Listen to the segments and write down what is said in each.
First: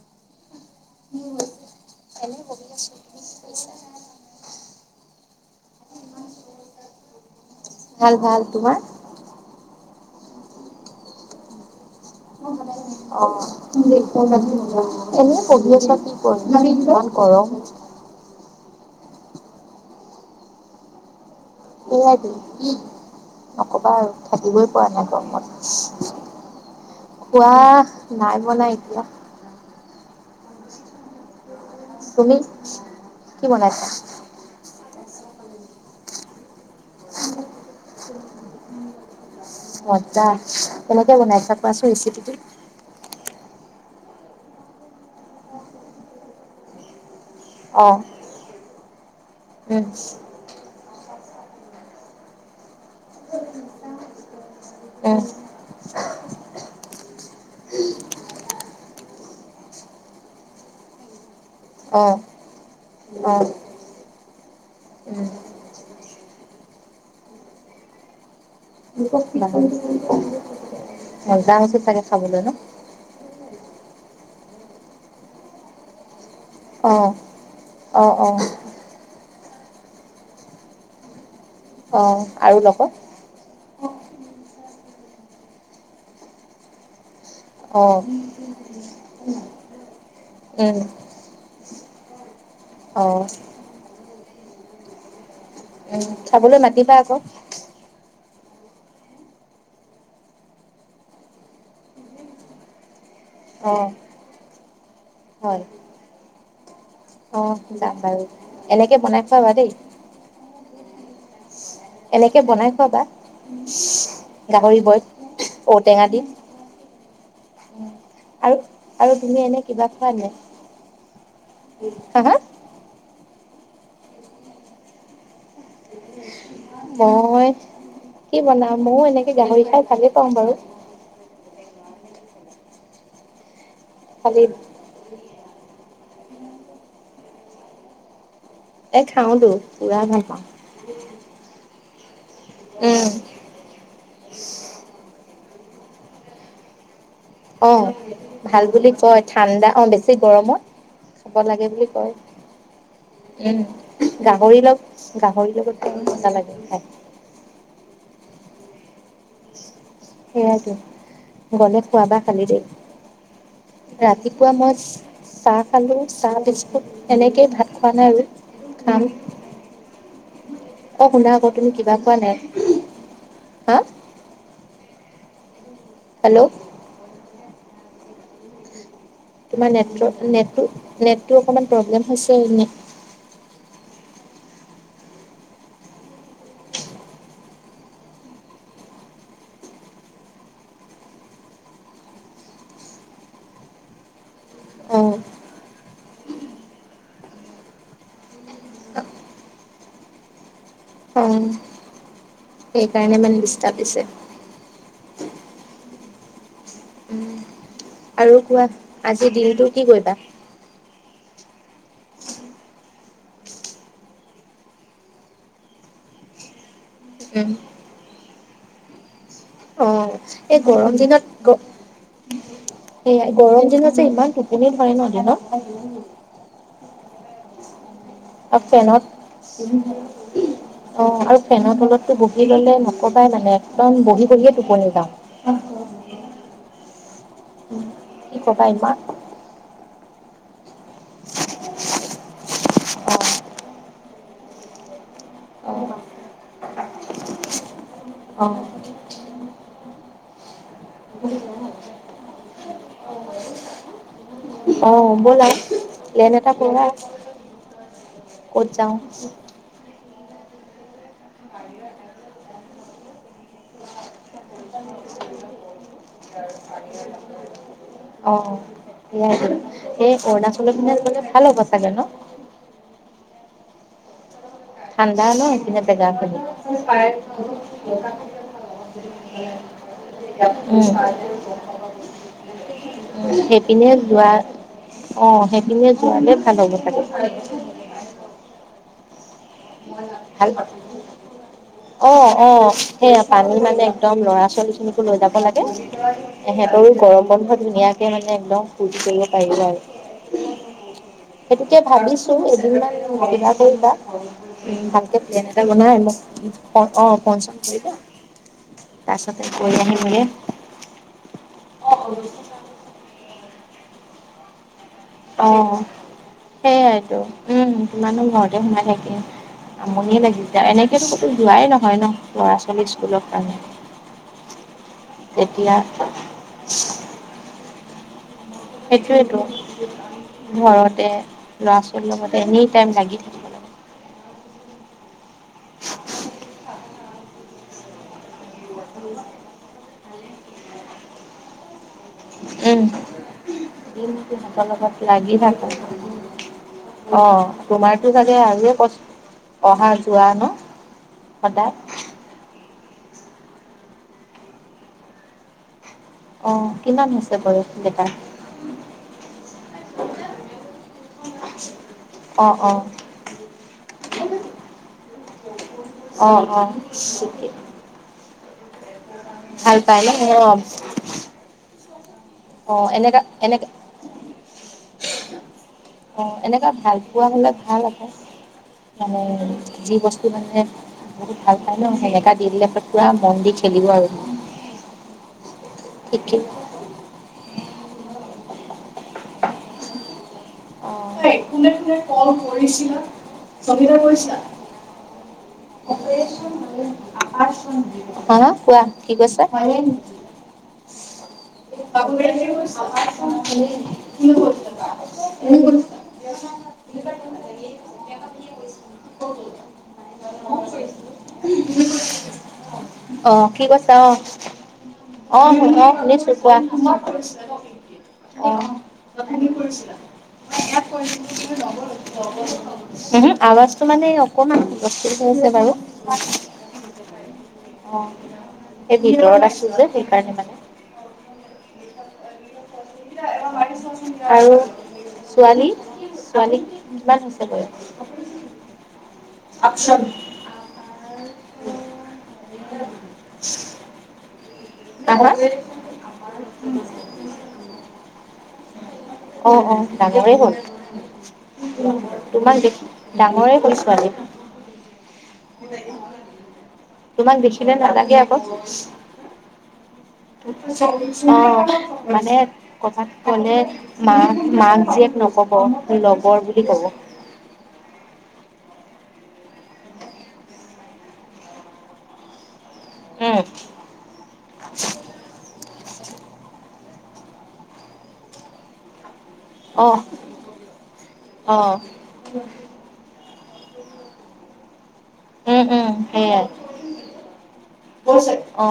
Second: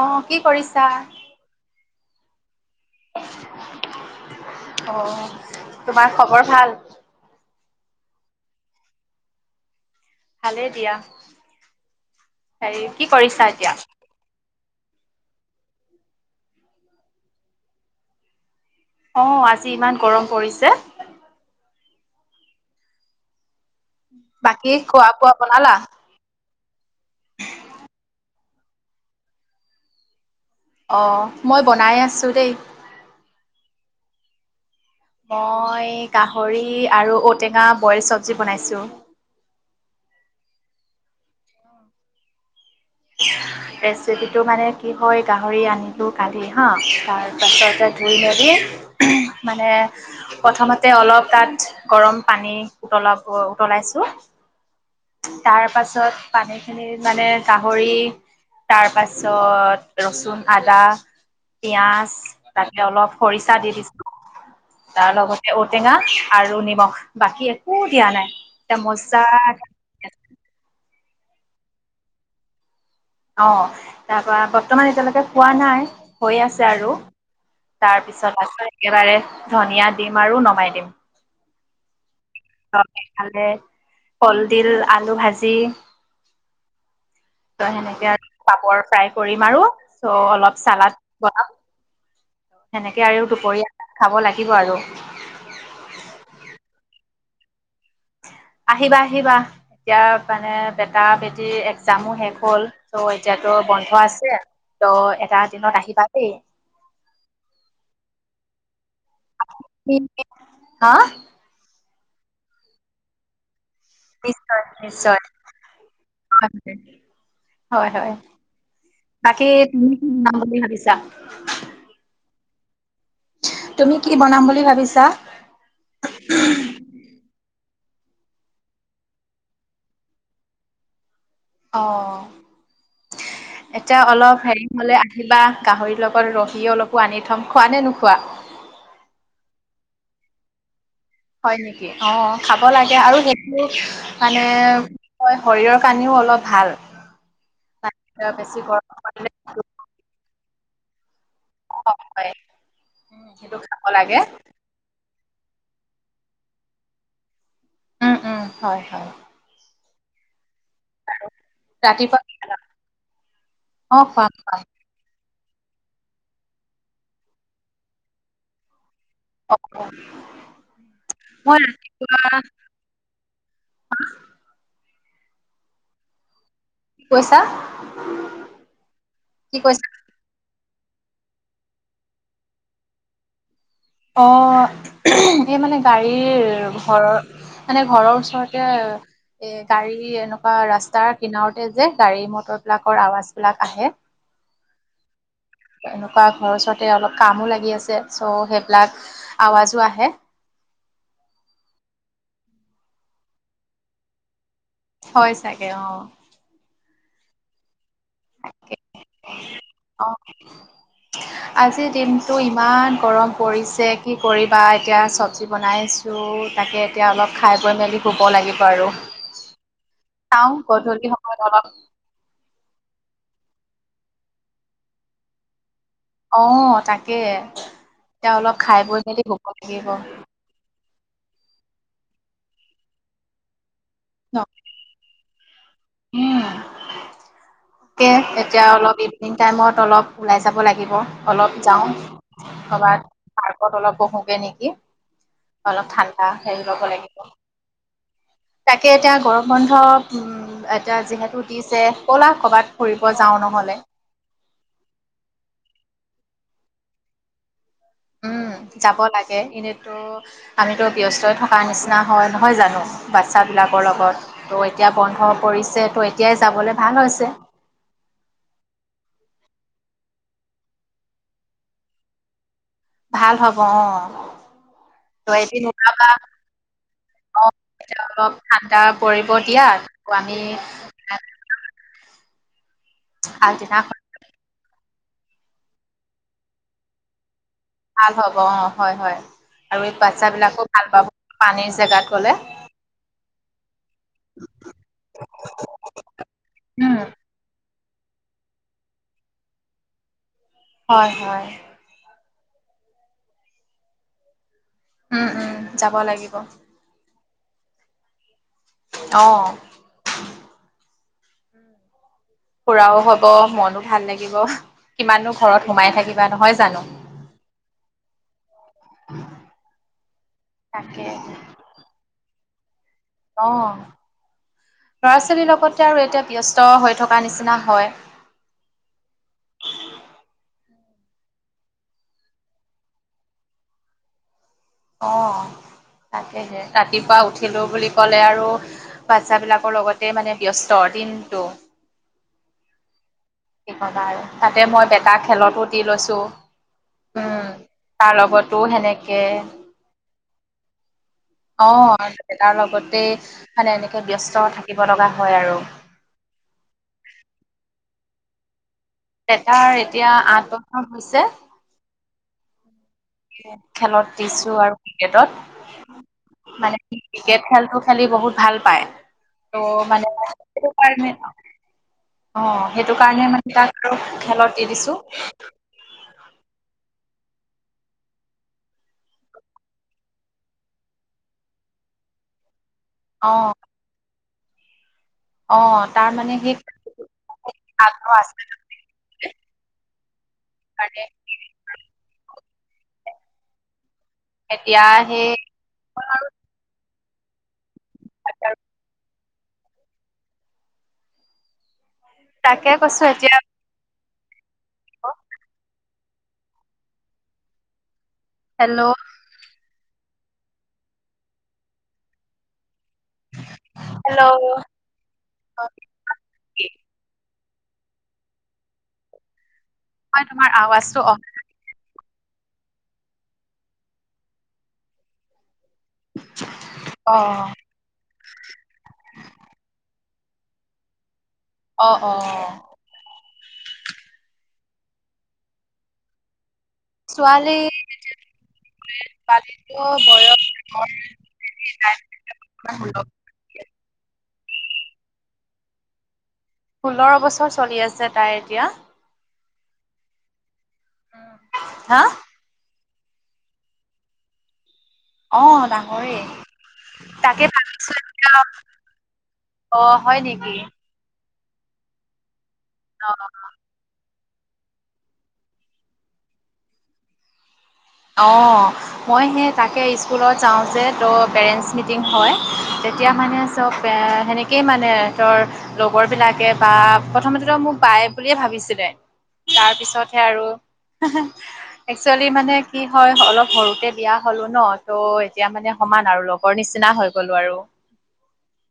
অ', কি কৰিছা? এনেই বহি আছো। অ'। তোমাৰ খবৰ ভাল? ভাল ভাল, তোমাৰ? ভালেই দিয়া। হেৰি কি [unintelligible] অ কৰিছা [unintelligible] এতিয়া এনে বহি আছো কি কৰিম ইমান গৰম অঁ, আজি ইমান গৰম পৰিছে। এই [unintelligible] নকবা আৰু থাকিবই বাকী পৰা নাই খোৱা বোৱা গৰমত। বনালা খোৱা নাই বনা এতিয়া। অঁ। তুমি কি বনাইছা? মই গাহৰি আৰু ঔটেঙা বইল চব্জি বনাইছোঁ। মজ্জা, কেনেকে বনাইছা কোৱা চোন ৰেচিপিটো? ৰেচিপিটো মানে কি হয়, গাহৰি আনিলোঁ কালি হা', তাৰ অ তাৰপাছতে ধুই মেলি মানে উম প্ৰথমতে অলপ তাত গৰম পানী উতলাব উতলাইছো। উম তাৰ পাছত পানী খিনি মানে গাহৰি তাৰ পাছত ৰচুন আদা অ অ পিঁয়াজ বাকী অলপ উম খৰিচা দি দিছো। তাৰ লগতে ঔটেঙা আৰু নিমখ বাকী একো দিয়া নাই। এ মজাকে উ [unintelligible] মজা হৈছে চাগে খাবলৈ ন? অ', তাৰপৰা বৰ্তমান এতিয়ালৈকে খোৱা নাই হৈ আছে অ আৰু। তাৰ অ অ পিছত আকৌ একেবাৰে ধনিয়া দিম আৰু নমাই দিম। অ' আৰু লগত? ইফালে কলদিল আলু ভাজি ত অ সেনেকে। আৰু ফ্ৰাই কৰিম আৰু চ' অলপ উম চালাড বনাম সেনেকে অ আৰু দুপৰীয়া সাজ খাব লাগিব আৰু। উম, খাবলৈ মাতিবা আকৌ? আহিবা আহিবা। এতিয়া মানে বেটা বেটিৰ একজামো শেষ হ'ল, ত' এতিয়াতো অ'। বন্ধ আছে। ত এটা হয়, দিনত আহিবা দেই। অ' যাম বাৰু। এনেকে বনাই খোৱাবা দেই। হাঁ? এনেকে বনাই খোৱাবা। নিশ্চয় গাহৰি বইল, নিশ্চয়। ঔটেঙা দি হয় হয়। আৰু আৰু তুমি বাকী এনে তুমি কি বনাম বুলি ভাবিছা? হাঁ হাঁ। তুমি কি বনাম বুলি ভাবিছা? মই কি বনাওঁ? মও এনেকে গাহৰি খাই ভালে পাওঁ বাৰু। অঁ এতিয়া অলপ খালি হেৰি- মোলে আহিবা গাহৰিৰ লগত ৰহি অলপো আনি থম খোৱা নে নোখোৱা? এই খাওঁ টো পুৰা ভাল পাওঁ। হয় নেকি? অঁ খাব লাগে উম, আৰু সেইট- আৰু মানে কয় শৰীৰৰ কাৰণেও অলপ ভাল। অঁ তাত বেছি ভাল গৰম বুলি কয় পৰিলে ঠাণ্ডা অঁ বেছি গৰমত। খাব লাগে বুলি সেইটো কম কয় হয় সেইটো উম খাব লাগে। গাহৰি লগ- গাহৰি লগতে মজা লাগে খাই। উম উম, হয় হয়। সেইয়াইতো, গলে খোৱাবা ৰাতিপুৱা কি কালি খালা? দেই। অ', খুৱাম ৰাতিপুৱা খুৱাম মই- চাহ খালো, চাহ বিস্কুট এনেকেই ভাত খোৱা নাই আৰু খাম। অ অ। অ শুনা আক মই তুমি কিবা কোৱা নাই? ৰাতিপুৱা হাঁ? হেল্লৌ' কি কৈছা? কি তোমাৰ কৈছা? নেটট নেটটো নেটটো অকমান প্ৰব্লেম হৈছে নি? অঁ' এই মানে গাড়ীৰ ঘৰৰ- মানে ঘৰৰ ওচৰতে- এই গাড়ীৰ এনেকুৱা ৰাস্তাৰ কিনাৰতে যে গাড়ী মটৰ বিলাকৰ আৱাজ বিলাক আহে। অঁ। এনেকুৱা ঘৰ ওচৰতে অলপ কামো লাগি আছে। চ' সেই- বিলাক আৱাজো আহে। অঁ। সেইকাৰণে মানে দিস্তাব দিছে। হয় চাগে অঁ'। উম' আৰু কোৱা আজিৰ দিনটো কি কৰিবা? [unintelligible] আজিৰ দিনটো ইমান গৰম পৰিছে কি কৰিবা এতিয়া চব্জি বনাই আছ- ছো তাকে এতিয়া অলপ খাই বৈ মেলি শুব লাগিব আৰু। অঁ চাওঁ এই গৰম গধূলি দিনত সময়ত গ- অলপ এয়াই গৰম দিনত যে ইমান টোপনি ধৰে ন দিনত। অঁ' তাকে এতিয়া অলপ আৰু খাই বৈ ফেনত মেলি শুব লাগিব। অঁ' আৰু ফেনৰ তলতো বহি ল'লে নকবাই মানে একদম বহ- বহি ন বহিয়ে টোপনি যাওঁ। উম' তাকে কি ক'বা এতিয়া অলপ ইমান এই- ইভিনিং টাইমত অলপ ওলাই যাব লাগিব অলপ যাওঁ। কৰ'বাত পাৰ্কৰ অলপ বহো গে নেকি। অলপ অ', ঠাণ্ডা হেৰি ল'ব লাগিব। অ', তাকে, এতিয়া গৰম বন্ধ উম'- এতিয়া যিহেতু দিছে ব'লা ক'ৰবাত ফুৰিব যাওঁ নহ'লে। অ', ব'লা, প্লেন এটা কৰা। উমঁ, ক'ত যাওঁ যাব লাগে, এনেই- টো আমিতো ব্যস্তই থকাৰ নিচিনা হয় নহয় জানোঁ বাচ্ছাবিলাকৰ লগত। ত' এতিয়া বন্ধ পৰিছে তোৰ এতিয়াই যাবলৈ ভাল হৈছে। অ', সেইয়াই। সেই অৰুণাচলৰ পিনে গ'লে ভাল হ'ব চাগে ন? ভাল হ'ব অঁ',। ঠাণ্ডা ন' সেইপিনে জেগাখিনি। উমঁ, অ', এতিয়া অলপ ঠাণ্ডা পৰিব দিয়া আকৌ আমি উম' আগদিনাখন এইপিনে- যোৱা, অঁ', সেইপিনিয়ে যোৱা হ'লে ভাল হ'ব চাগে। ভাল হ'ব অঁ', হয়-হয়। বিলাকো ভাল পাব। পানী জেগা। অঁ', -অঁ', -সেইয়া, পানী মানে একদম ল'ৰা-ছোৱালীখিনিকো লৈ যাব লাগে। সিহঁতৰো উম, গৰম বন্ধত ধুনীয়াকে মানে একদম ফূৰ্তি কৰিব পাৰিব আৰু। হয়-হয়। তাকে ভাবিছোঁ এদিন মান যোগাৰ কৰিবা। ভালকে উম, প্লেন উম, এটা যাব বনাই লাগিব মোক অঁ', ফোন-চোন কৰিবা। তাৰপিছত অ'। গৈ আহিম গৈ। অ'। ফুৰাও হ'ব, মনো ভাল লাগিব। কিমাননো অ ঘৰত সোমাই থাকিবা। নহয় জানো সেইয়াইতো, উম' কিমানো ঘৰতে সোমাই থাকিম। আমনিয়ে লাগি যায়, এনেকে তাকে ক'তো অ যোৱাই নহয় ন' ল'ৰা-ছোৱালী- স্কুল অঁ', ল'ৰা-ছোৱালীৰ তেতিয়া লগতে আৰু এতিয়া ব্যস্ত হৈ থকা নিচিনা হয়। সেইটোয়েতো, ঘৰতে ল'ৰা-ছোৱালীৰ লগতে এনি টাইম লাগি থকা। অঁ', তাকেহে, ৰাতিপুৱা উঠিলো বুলি ক'লে আৰু- বাচ্ছাবিলাকৰ লগতে মানে ব্যস্ত দিনটো। উমঁ, কি ক'বা আৰু তাতে সিহঁতৰ মই লগত বেটাক লাগি খেলতো থাক দি আও। লৈছো অ', উম তোমাৰতো তাৰ চাগে লগতো আৰু'হে সেনেকে কষ্ট অহা-যোৱা ন'? সদায় অঁ', ল'ৰা-ছোৱালী লগতে মানে এনেকে ব্যস্ত থাকিব লগা হয় আৰু। অঁ', কিমান হৈছে বয়ষ ল'ৰা-ছোৱালী কেইটা? বেটাৰ এতিয়া আঠ বছৰ হৈছে। অঁ', -অঁ',। খেলত দিছো আৰু ক্ৰিকেটত। অ', অ', মানে ক্ৰিকেট খেলটো- খেলি বহুত ভাল পায়। ভাল ত' পাই ন? মানে অ', সেইটো কাৰণে- অঁ', অ', সেইটো এনেকা কাৰণে মানে এনেকা তাক আৰু খেলত দি দিছো। অঁ', এনেকুৱা ভাল পোৱা হ'লে ভাল আছে। মানে যি বস্তু মানে বহুত ভাল পায় ন' সেই এটা দি দিলে পু- ৰা অ মন দি খেলিব আৰু। অ তাৰ ঠিক মানে ঠিক সেই আগ্ৰহ আছিল কাৰণে এ কোনে কোনে কল কৰিছিলা সংগীতা কৈছিলা ই আহে [unintelligible] হা কোৱা কি কৈছে [unintelligible] [inaudible] তাকে কৈছো এতিয়া [unintelligible] [unintelligible] হেল্ল' অ কি কৈছা অ হেল্ল' অ অ শুনিছো কোৱা অ কথা কি কৰিছিলা হয় তোমাৰ আৱাজটো অ উমহো আৱাজটো মানে অকমান হূলস্থুল হৈ আছে বাৰু অ সেই ভিতৰত আছিল যে সেইকাৰণে মানে অ অ আৰু ছোৱালী ছোৱালী ছোৱালী [unintelligible] বয়স [unintelligible] আহা ষোল্ল বছৰ চলি আছে তাইৰ এতিয়া অ অ ডাঙৰে হল হা তোমাক দে ডাঙৰে হ'ল ছোৱালী অ ডাঙৰে তোমাক দেখিলে নালাগে আকৌ অ অ' হয় নেকি? মানে কথা অ' মানে মা মাক জীয়েক নকব লগৰ বুলি কব অ মই সেই তাকে স্কুলত যাওঁ যে ত' পেৰেণ্টছ মিটিং হয় তেতিয়া মানে উম চব সেনেকেই মানে হেতৰ লগৰ বিলাকে বা প্ৰথমতেতো মোক বাই বুলিয়ে ভাবিছিলে তাৰ অ পিছতহে আৰু অ একচুৱেলি মানে কি হয় অলপ সৰুতে বিয়া হলো ন ত' এতিয়া উম মানে উম সমান আৰু লগৰ নিচ নিচিনা হৈ গলো আৰু অ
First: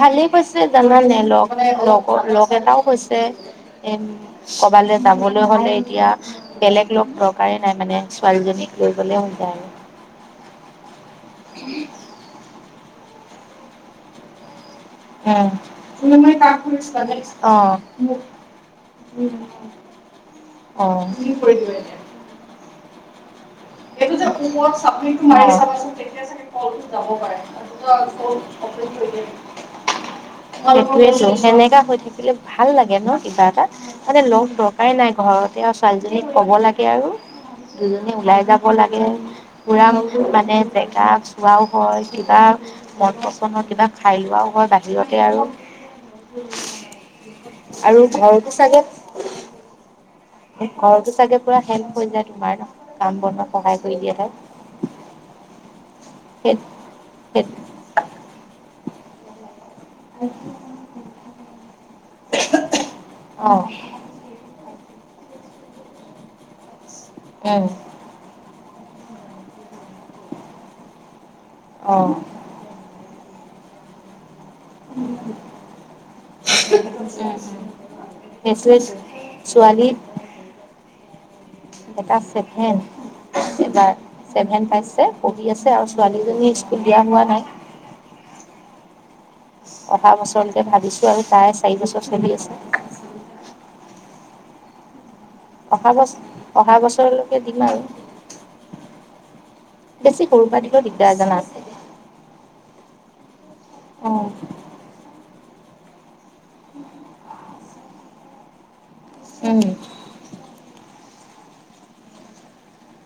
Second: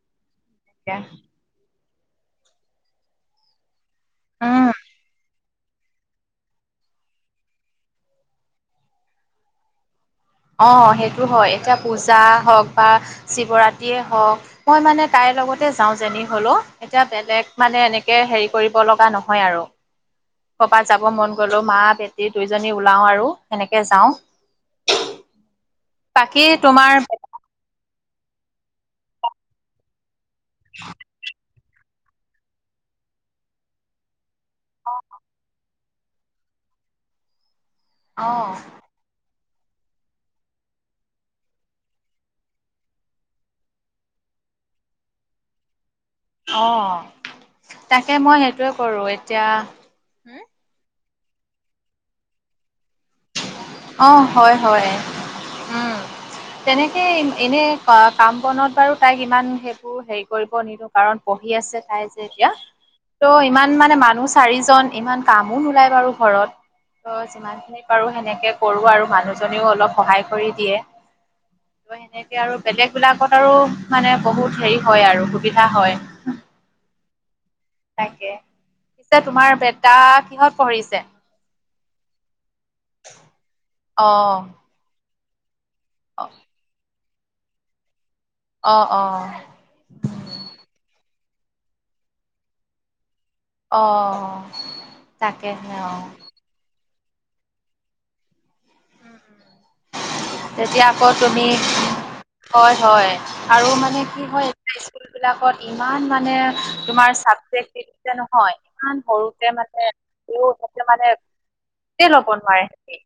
ভালেই হৈছে জানানে লগ লগৰ লগ এটাও হৈছে এ উম কবালে যাবলৈ হ'লে এতিয়া বেলেগ লগ দৰকাৰে নাই মানে ছোৱালীজনীক লৈ গ'লে হৈ যায় আৰু অ সেইটো হয় এতিয়া পূজা হওক বা শিৱৰাত্ৰিয়ে হওক মই মানে তাইৰ লগতে যাওঁ যেনি কোনোবাই হ'লেও কাম কৰিছে এতিয়া নেক্স বেলেগ মানে মোক এনেকে হেৰি কৰিব লগা নহয় আৰু অ কৰবাত যাব তুমি মন কৰি গলেও দিবা মা এতিয়া বেটি দুইজনী ওলাও আৰু সেনেকে যাও অ বাকী তোমাৰ কৰে [unintelligible] সেইটোৱে টো সেনেকা হৈ থাকিলে ভাল লাগে ন কিবা এটা মানে লগ দৰকাৰেই নাই ঘৰতে আছ ছোৱালীজনীক ক'ব লাগে আৰু দুজনী ওলাই অ', যাব লাগে পুৰা মানে বেকাগ চোৱাও হয় কিবা মন পচন্দৰ কিবা খাই লোৱাও হয় বাহিৰতে আৰু অ', আৰু তাকে মই ঘৰতো সেইটোৱে কৰো এতিয়া এ ঘৰতো চাগে পুৰা হেল্প হৈ যায় তোমাৰ কাম বনত। অ', হয় হয়, সেই তেনেকে সেই এনেই অ', কাম বনত বাৰু তাইক ইমান সেইবোৰ হেৰি কৰিব নিদিওঁ কাৰণ পঢ়ি আছে তাই তেতিয়া, ত' অ ইমান মানে মানুহ চাৰিজন ইমান কামো নোলাই বাৰু ঘৰত। ত উম যিমানখিনি পাৰো সেনেকে কৰো আৰু মানুহজনেও অলপ সহায় কৰি দিয়ে। অ অ', উম এনেকে আৰু বেলেগ বিলাকত আৰু মানে বহুত হেৰি হয় আৰু সুবিধা হয়। সেইটোৱেতো তাকে, পিছে তোমাৰ বেটা কিহত পঢ়িছে? বেটা ছেভেন, এইবাৰ অ', ছেভেন পাইছে পঢ়ি আছে আৰু। অ', ছোৱালীজনী স্কুল দিয়া হোৱা নাই। অ', অ'। অহা বছৰলৈকে ভাবিছো আৰু তাইৰ চাৰি বছৰ চলি আছে। অ'। তাকেহে অহা অ'। বছৰ, অহা বছৰলৈকে দিম আৰু। বেছি সৰুৰ পৰা দিব তেতিয়া আকৌ দিগদাৰ জানা। তুমি হয় হয় আৰু মানে কি উম হয় [unintelligible] [unintelligible] বিলাকত ইমান মানে তোমাৰ চাবজেক্ট [unintelligible] নহয়। ইমান সৰুতে উম মানে [unintelligible] মানে [unintelligible] লব নোৱাৰে সেহতি।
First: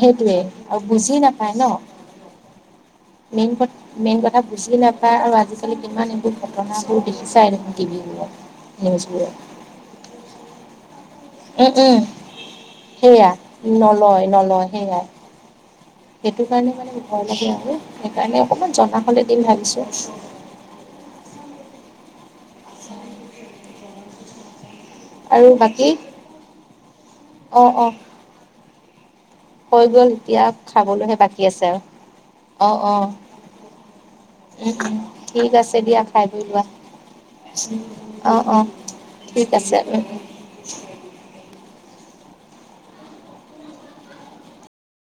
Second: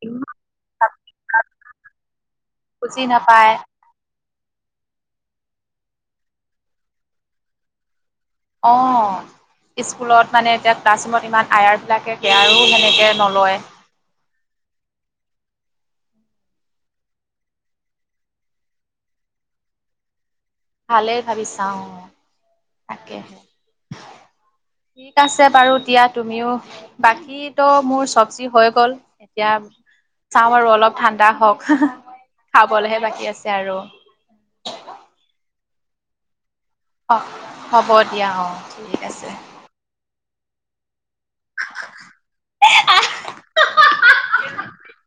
সেইটোৱে আৰু বুজি নাপায় ন, বুজি নাপায় মেইন কথা মেইন কথা বুজি নাপায় আৰু আজিকালি কিমান এইবোৰ ঘটনাবোৰ দেখিছাই দেখোন টিভি বোৰত। অ', স্কুলত মানে এতিয়া ক্লাছৰুমত ইমান উম উম আয়াৰবিলাকে কেয়াৰো সেনেকৈ সেয়া নলয়। নলয়। নলয় সেয়াই। সেইটো কাৰণে মানে ভয় লাগে আৰু সেইকাৰণে অকণমান জনা হলে দিম ভাবিছো। ভালেই ভাবিছা অ', তাকে। ঠিক আছে আৰু বাৰু বাকী দিয়া, তুমিও অ বাকীতো অ মোৰ চবজি হৈ গ'ল। এতিয়া হৈ গ'ল এতিয়া চাওঁ আৰু অলপ খাবলৈহে ঠাণ্ডা বাকী হওক, আছে আৰু অ অ খাবলেহে বাকী আছে আৰু। উম, উম, ঠিক আছে দিয়া খাই বৈ লোৱা। অ অ', অ', ঠিক আছে উম। [unintelligible]